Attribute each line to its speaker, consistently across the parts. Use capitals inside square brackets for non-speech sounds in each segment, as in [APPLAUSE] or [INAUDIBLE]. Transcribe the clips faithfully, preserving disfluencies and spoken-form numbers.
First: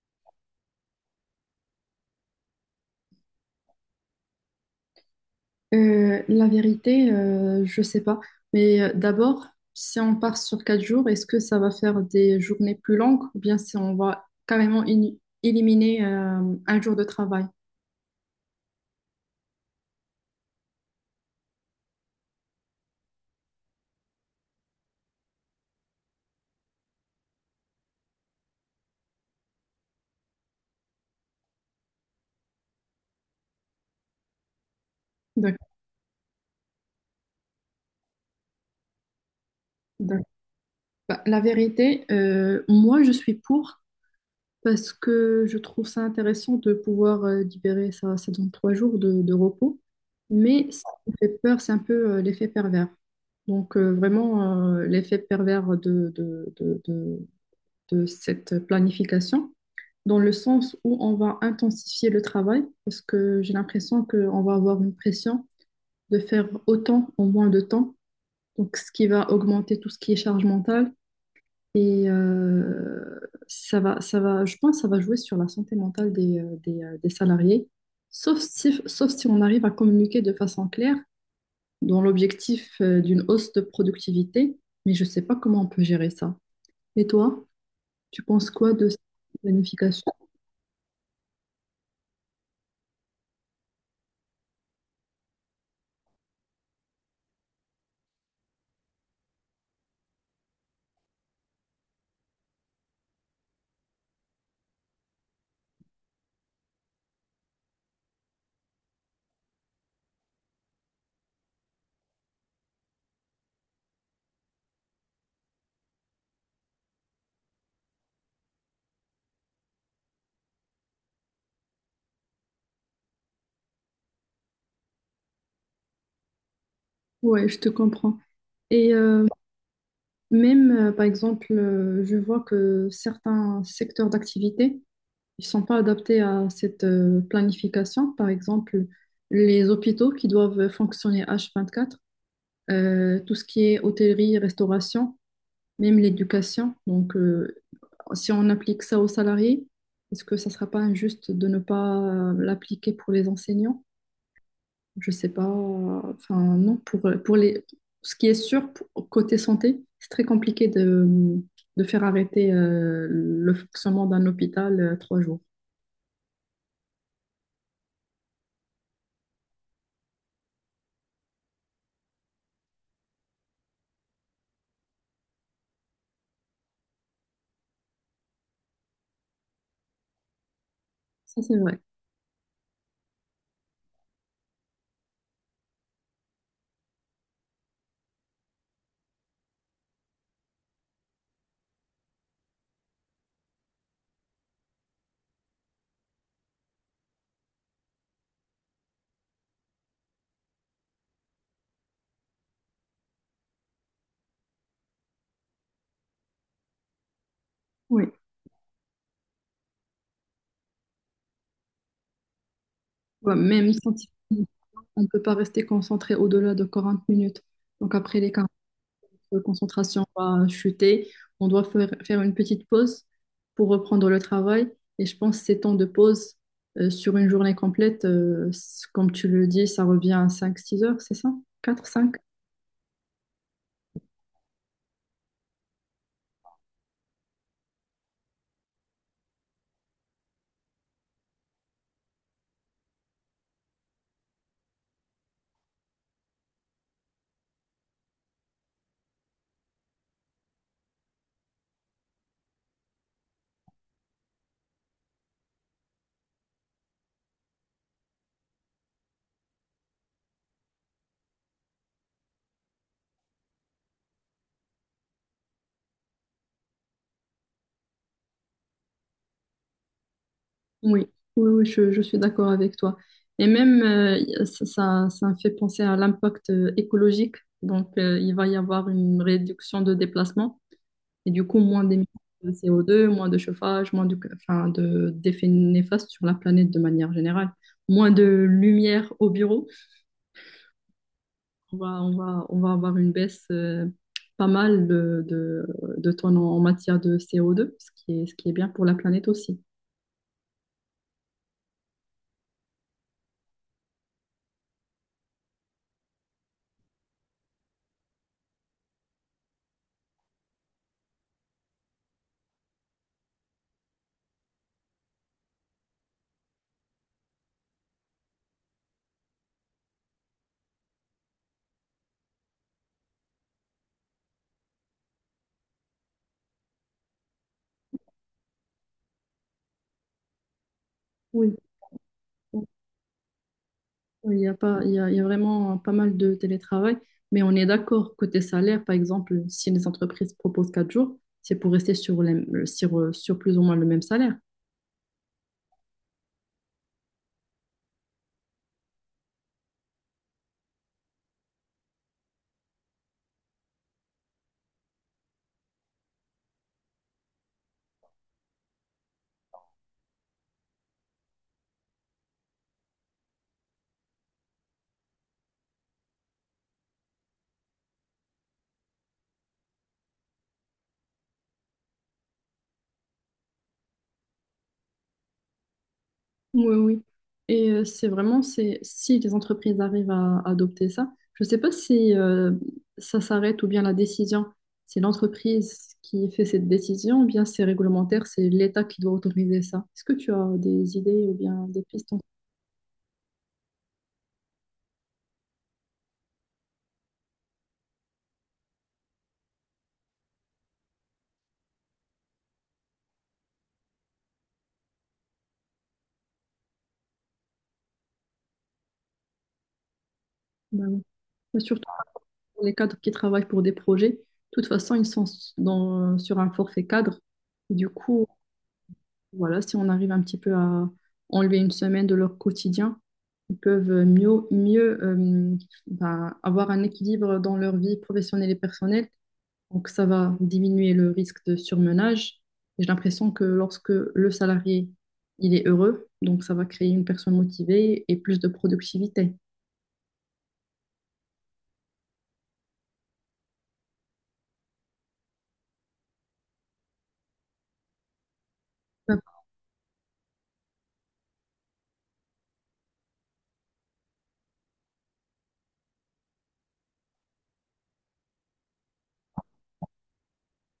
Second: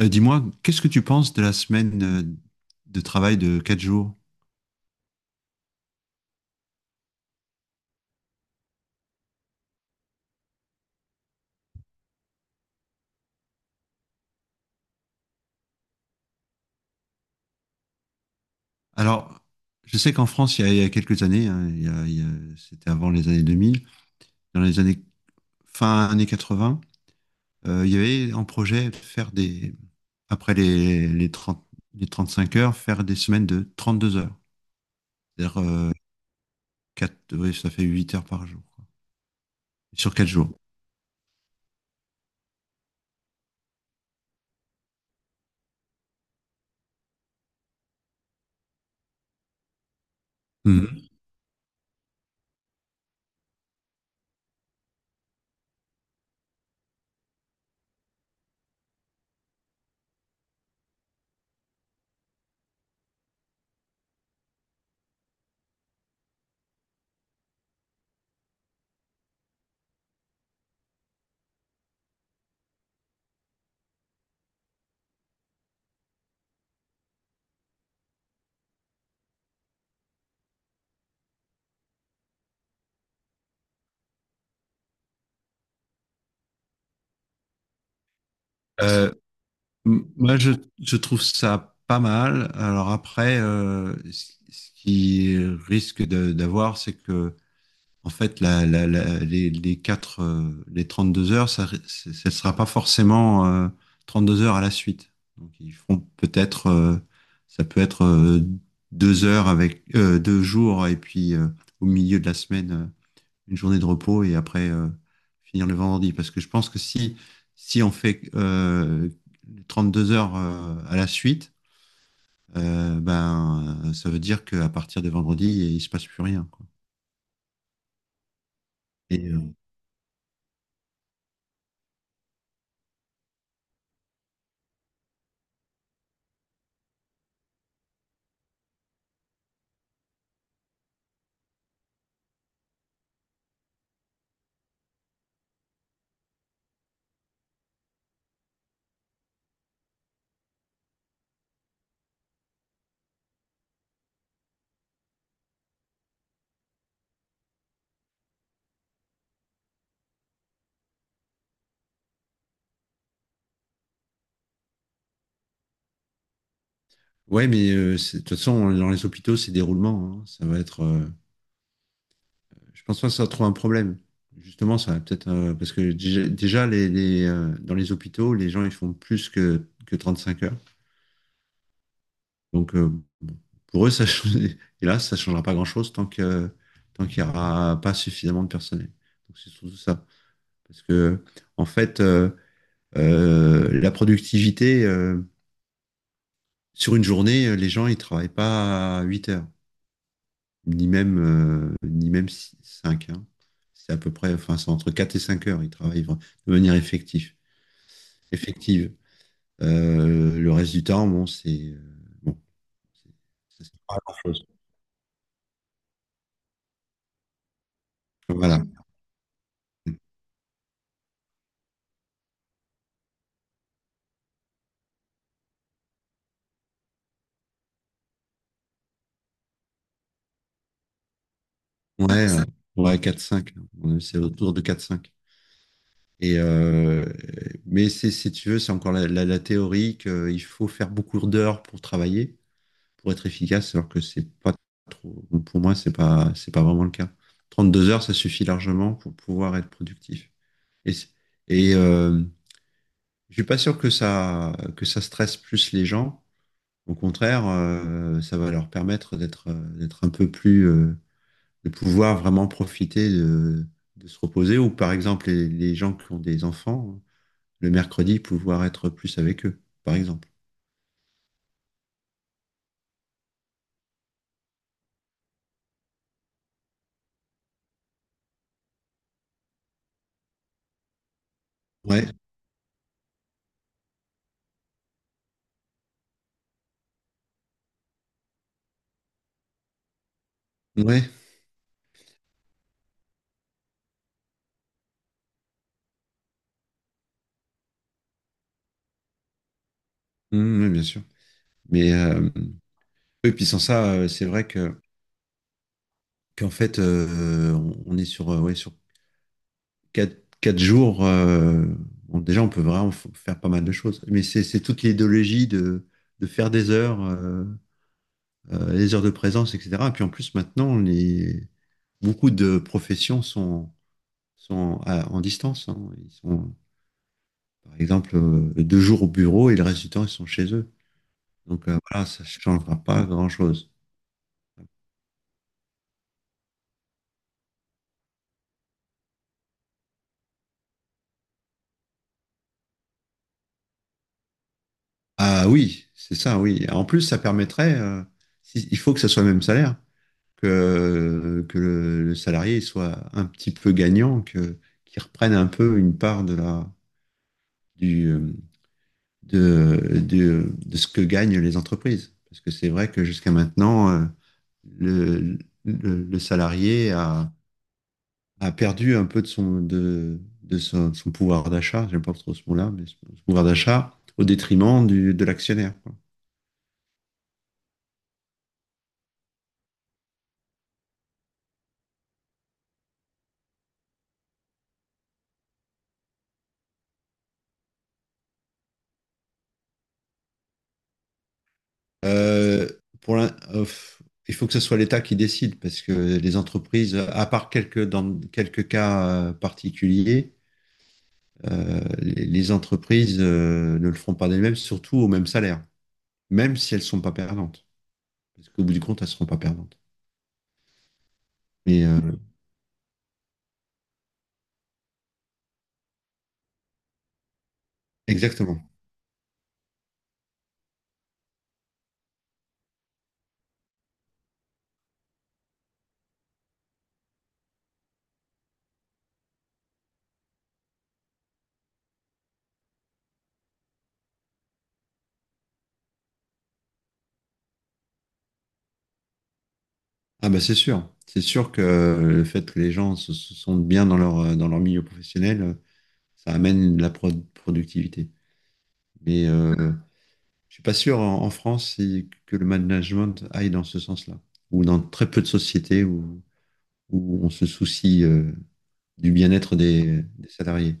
Speaker 1: Euh, dis-moi, qu'est-ce que tu penses de la semaine euh, de travail de quatre jours?
Speaker 2: Euh, la vérité, euh, je sais pas. Mais euh, d'abord, si on part sur quatre jours, est-ce que ça va faire des journées plus longues ou bien si on va carrément in- éliminer euh, un jour de travail?
Speaker 1: Alors, je sais qu'en France, il y a, il y a quelques années, hein, il y a- il y a- c'était avant les années deux mille, dans les années fin années quatre-vingts, euh, il y avait en projet de faire des, après les, les trente les trente-cinq heures, faire des semaines de trente-deux heures. C'est-à-dire,
Speaker 2: D'accord.
Speaker 1: euh, quatre- ouais, ça fait huit heures par jour, quoi, sur
Speaker 2: D'accord.
Speaker 1: quatre jours.
Speaker 2: Bah, la vérité, euh, moi, je suis pour parce que je trouve ça intéressant de pouvoir euh, libérer ça, ça donne trois jours de, de repos. Mais ça
Speaker 1: Mhm.
Speaker 2: me fait peur, c'est un peu euh, l'effet pervers. Donc, euh, vraiment, euh, l'effet pervers de de de cette planification, dans le sens où on va intensifier le travail, parce que j'ai l'impression qu'on va avoir une pression de faire autant en moins de temps, donc ce qui va augmenter tout ce qui est charge mentale. Et euh, ça va, ça va, je pense que ça va jouer sur la santé mentale des, euh, des, euh, des salariés, sauf si, sauf si on arrive à communiquer de façon claire dans l'objectif euh, d'une hausse de productivité, mais je ne sais pas comment on peut gérer ça. Et toi, tu penses quoi de cette
Speaker 1: Euh, M-
Speaker 2: planification?
Speaker 1: Moi, je, je trouve ça pas mal. Alors après, euh, ce ce qui risque de- d'avoir, c'est que, en fait, la, la- la- les, les quatre, euh, les deux heures, ça, ri- c'est- ça sera pas forcément euh, deux heures à la suite. Donc, ils feront peut-être, euh, ça peut être euh, deux heures avec, euh, deux jours, et puis euh, au milieu de la semaine. euh, une journée de repos et après euh, finir le vendredi. Parce que je pense que si, si on fait euh, deux heures euh, à la suite, euh, ben, euh, ça veut dire qu'à partir de vendredi, il se passe plus rien, quoi.
Speaker 2: Ouais, je te comprends. Et euh,
Speaker 1: Et, euh,
Speaker 2: même, euh, par exemple, euh, je vois que certains secteurs d'activité, ils sont pas adaptés à cette euh, planification. Par exemple, les hôpitaux qui doivent fonctionner h vingt-quatre, euh, tout ce qui est hôtellerie, restauration, même l'éducation. Donc, euh, si on applique ça aux salariés, est-ce que ça sera pas injuste de ne pas euh, l'appliquer pour les enseignants? Je sais pas. Enfin, non, pour, pour les... ce qui est sûr, pour- côté santé, c'est très compliqué de, de faire arrêter euh, le fonctionnement d'un hôpital euh, trois jours.
Speaker 1: ouais, mais euh, c'est- de toute façon, dans les hôpitaux, c'est des roulements. hein. Ça va être, euh, je pense pas que ça trouve un problème. Justement, ça va peut-être, euh, parce que déjà, déjà, les, les, euh, dans les hôpitaux, les gens, ils font plus que, que trente-cinq heures.
Speaker 2: Ça, c'est vrai.
Speaker 1: Donc, euh, pour eux, ça, change- [LAUGHS] hélas, ça changera pas grand-chose tant que, tant qu'il n'y aura pas suffisamment de personnel. Donc, c'est surtout ça. Parce que, en fait, euh, euh, la productivité, euh, sur une journée, euh, les gens, ils travaillent pas huit heures, ni même, euh, ni même cinq. hein. C'est à peu près, enfin, c'est entre quatre et cinq heures, ils travaillent vra- de manière effective.
Speaker 2: Oui.
Speaker 1: effective. Euh, le reste du temps, bon, c'est, euh, bon,
Speaker 2: Ouais,
Speaker 1: c'est- c'est-
Speaker 2: même scientifiquement, on ne peut pas rester concentré au-delà de quarante minutes. Donc, après les quarante,
Speaker 1: voilà.
Speaker 2: notre concentration va chuter. On doit faire, faire une petite pause pour reprendre le travail. Et je pense que ces temps de pause euh, sur une journée complète, euh, c- comme tu le dis, ça revient à cinq, six heures, c'est ça? Quatre, cinq.
Speaker 1: Ouais, euh, ouais, quatre cinq. Ouais, quatre cinq. À mon avis, C'est autour de quatre cinq. Et euh, mais c'est, si tu veux, c'est encore la, la, la théorie qu'il faut faire beaucoup d'heures pour travailler, pour être efficace, alors que c'est pas trop. Pour moi, c'est pas, c'est pas vraiment le cas. Trente deux heures, ça suffit largement pour pouvoir être productif. Et, c'est- et euh, je suis pas sûr que ça, que ça stresse plus les gens. Au contraire, euh, ça va leur permettre d'être, euh, d'être un peu plus, euh, de pouvoir vraiment profiter de, de se reposer, ou par exemple les, les gens qui ont des enfants, le mercredi, pouvoir être plus avec eux, par exemple.
Speaker 2: Oui, oui, oui, je, je suis d'accord avec toi. Et même, euh, ça, ça, ça me fait penser à l'impact euh, écologique. Donc, euh, il va y avoir une réduction de déplacement. Et du coup, moins
Speaker 1: Ouais,
Speaker 2: d'émissions de c o deux, moins de chauffage, moins de, enfin, de, d'effets néfastes sur la planète de manière générale. Moins de lumière au bureau.
Speaker 1: ouais,
Speaker 2: On va, on va, on va avoir une baisse euh, pas mal de, de, de tonnes en en matière de c o deux, ce qui est, ce qui est bien pour la planète aussi.
Speaker 1: mm, oui, bien sûr. Mais euh, et puis sans ça, euh, c'est vrai que qu'en fait, euh, on- on est sur, euh, ouais, sur quatre, quatre jours. Euh, bon, déjà, on peut vraiment f- faire pas mal de choses. Mais c'est c'est toute l'idéologie de, de faire des heures, euh, euh, les heures de présence, et cetera. Et puis en plus, maintenant, les, beaucoup de professions sont, sont à- en distance, hein. Ils sont, par exemple, euh, deux jours au bureau et le reste du temps, ils sont chez eux.
Speaker 2: Oui,
Speaker 1: Donc euh, voilà, ça ne changera pas grand-chose.
Speaker 2: oui, il y a pas, il y a, il y a vraiment pas mal de télétravail, mais on est d'accord, côté salaire, par exemple, si les entreprises proposent quatre jours, c'est pour rester sur, les- sur, sur plus ou moins le même salaire.
Speaker 1: Ah oui, c'est ça, oui. En plus, ça permettrait, euh, si- il faut que ça soit le même salaire, que, que le, le salarié il soit un petit peu gagnant, que, qu'il reprenne un peu une part de la, du, euh, de, de, de ce que gagnent les entreprises. Parce que c'est vrai que jusqu'à maintenant, euh, le, le, le salarié a, a perdu un peu de son, de, de son, son pouvoir d'achat, j'aime pas trop ce mot-là, mais son son pouvoir d'achat au détriment du, de l'actionnaire, quoi.
Speaker 2: Oui, oui. Et euh, c'est vraiment, c'est si les entreprises arrivent à adopter ça, je ne sais pas si euh, ça s'arrête ou bien la décision, c'est l'entreprise qui fait cette décision ou bien c'est réglementaire, c'est l'État qui doit autoriser ça. Est-ce que tu as des idées ou bien des pistes en-
Speaker 1: Euh, pour l'in- euh, f- il faut que ce soit l'État qui décide parce que les entreprises, à part quelques, dans quelques cas euh, particuliers, euh, les, les entreprises euh, ne le feront pas d'elles-mêmes, surtout au même salaire, même si elles sont pas perdantes. Parce qu'au bout du compte, elles seront pas perdantes.
Speaker 2: Ben oui. Mais surtout
Speaker 1: Mais euh,
Speaker 2: pour les cadres qui travaillent pour des projets, de toute façon, ils sont s- dans, sur un forfait cadre. Du coup,
Speaker 1: Exactement.
Speaker 2: voilà, si on arrive un petit peu à enlever une semaine de leur quotidien, ils peuvent euh, mieux, mieux euh, ben, avoir un équilibre dans leur vie professionnelle et personnelle. Donc, ça va diminuer le risque de surmenage. Et j'ai l'impression que lorsque le salarié, il est heureux, donc ça va créer une personne motivée et plus de productivité.
Speaker 1: Ah bah c'est sûr, c'est sûr que euh, le fait que les gens se, se sentent bien dans leur, euh, dans leur milieu professionnel, euh, ça amène de la pro- productivité.
Speaker 2: Bah,
Speaker 1: Mais euh, je suis pas sûr en, en France si- que le management aille dans ce sens-là, ou dans très peu de sociétés où, où on se soucie euh, du bien-être des, des salariés.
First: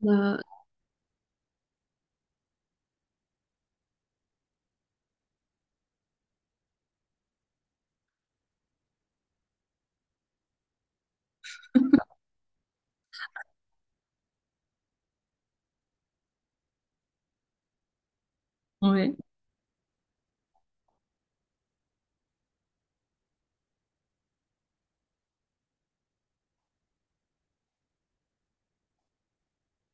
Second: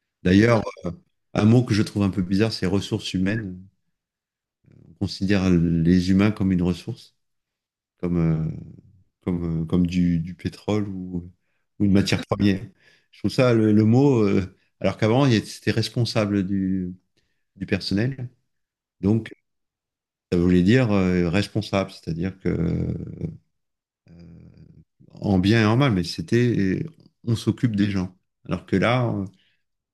Speaker 2: bah,
Speaker 1: D'ailleurs, euh, un mot que je trouve un peu bizarre, c'est ressources humaines. On considère les humains comme une ressource. comme, euh, comme, euh, comme du, du pétrole ou, ou une matière première. Je trouve ça le, le mot, euh, alors qu'avant, il y a- c'était responsable du, du personnel.
Speaker 2: ouais.
Speaker 1: Donc, ça voulait dire euh, responsable, c'est-à-dire que euh, en bien et en mal, mais c'était euh, on s'occupe des gens. Alors que là, euh,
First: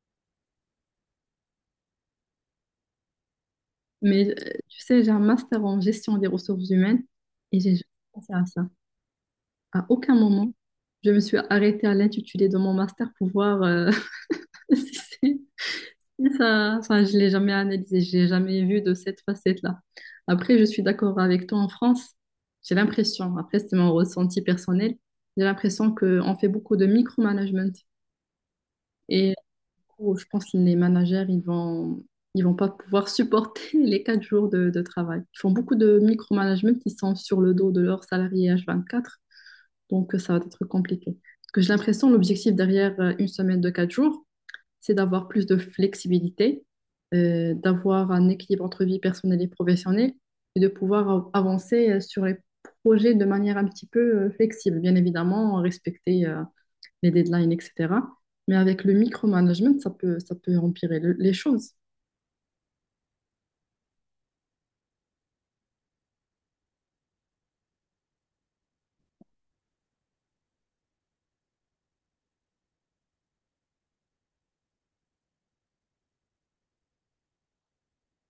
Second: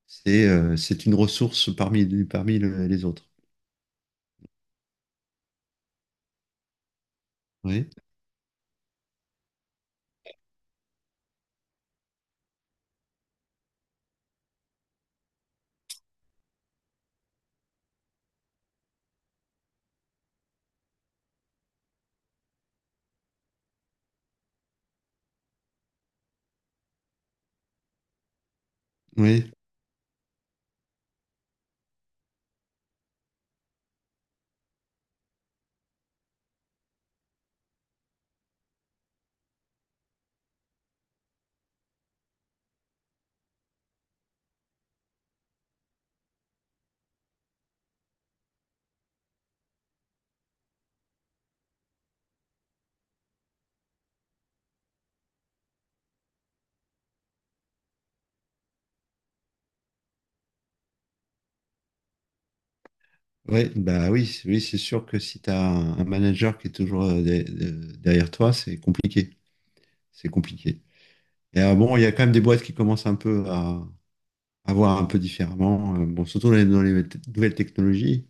Speaker 1: c'est euh, c'est une ressource parmi, parmi le- les autres.
Speaker 2: Mais euh, tu sais, j'ai un master en gestion des ressources humaines et j'ai juste
Speaker 1: Oui,
Speaker 2: pensé à ça. À aucun moment, je me suis arrêtée à l'intitulé de mon master pour voir euh, [LAUGHS] si c'est- si ça. Enfin, je l'ai jamais analysé, je l'ai jamais vu de cette facette-là. Après, je suis d'accord avec toi en France. J'ai l'impression, après, c'est mon ressenti personnel, j'ai l'impression qu'on fait beaucoup de micromanagement. Et
Speaker 1: oui.
Speaker 2: du coup, je pense que les managers, ils vont, ils vont pas pouvoir supporter [LAUGHS] les quatre jours de, de travail. Ils font beaucoup de micromanagement qui sont sur le dos de leurs salariés h vingt-quatre. Donc, euh, ça va être compliqué. Parce que j'ai l'impression, l'objectif derrière euh, une semaine de quatre jours, c'est d'avoir plus de flexibilité, euh, d'avoir un équilibre entre vie personnelle et professionnelle et de pouvoir av- avancer euh, sur les projets de manière un petit peu euh, flexible. Bien évidemment, respecter euh, les deadlines, et cetera. Mais avec le micromanagement, ça peut, ça peut empirer le- les choses.
Speaker 1: Oui bah oui, oui, c'est sûr que si tu as un un manager qui est toujours euh, de- de- derrière toi, c'est compliqué. C'est compliqué. Et euh, bon, il y a quand même des boîtes qui commencent un peu à, à voir un peu différemment. Euh, bon, surtout dans les, dans les te- nouvelles technologies,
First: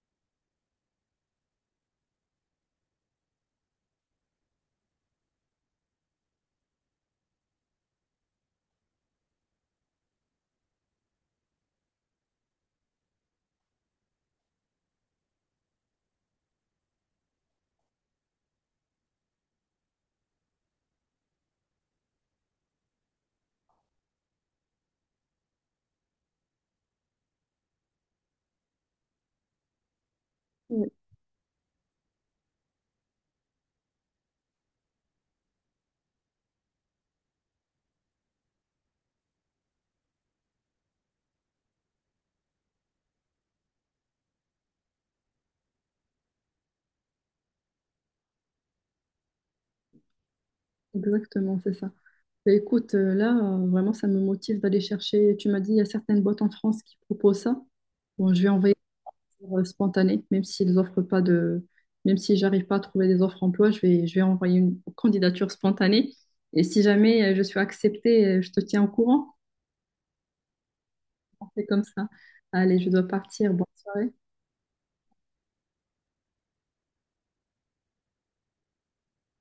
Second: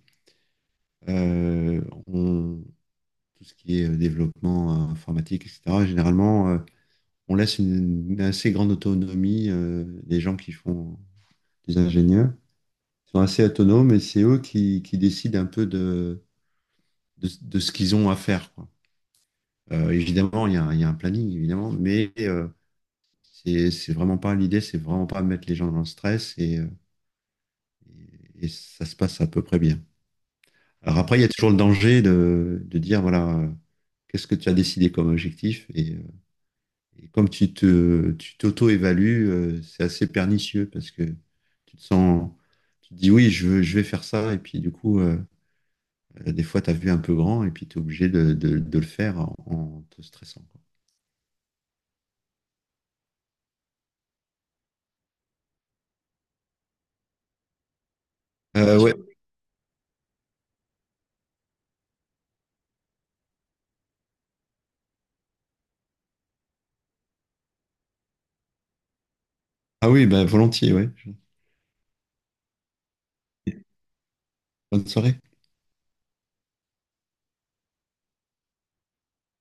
Speaker 1: euh, on- tout ce qui est euh, développement euh, informatique, et cetera. Généralement, euh, on laisse une, une assez grande autonomie euh, des gens qui font des ingénieurs. Ils sont assez autonomes et c'est eux qui, qui décident un peu de, de, de ce qu'ils ont à faire, quoi. Euh, évidemment, il y a, un- il y a un planning, évidemment, mais euh, c'est c'est vraiment pas l'idée, c'est vraiment pas mettre les gens dans le stress et euh, et ça se passe à peu près bien.
Speaker 2: Oui,
Speaker 1: Alors après, il y a toujours le danger de, de dire, voilà, euh, qu'est-ce que tu as décidé comme objectif? Et, euh, et comme tu te, tu t'auto-évalues, euh, c'est assez pernicieux parce que tu te sens, tu te dis, oui, je veux- je vais faire ça. Et puis du coup, euh, euh, des fois, tu as vu un peu grand et puis tu es obligé de, de- de le faire en, en te stressant, quoi.
Speaker 2: exactement, c'est ça. Et écoute, euh, là, euh, vraiment, ça me motive d'aller chercher. Tu m'as dit, il y a certaines boîtes en France qui proposent ça. Bon, je vais envoyer
Speaker 1: Euh, ouais.
Speaker 2: euh, spontanée, même s'ils offrent pas de, même si j'arrive pas à trouver des offres emploi, je vais, je vais envoyer une candidature spontanée. Et si jamais euh, je suis acceptée, euh, je te tiens au courant.
Speaker 1: Ah oui, bah, volontiers, ouais.
Speaker 2: On fait comme ça. Allez, je dois partir. Bonne soirée.
Speaker 1: Bonne soirée.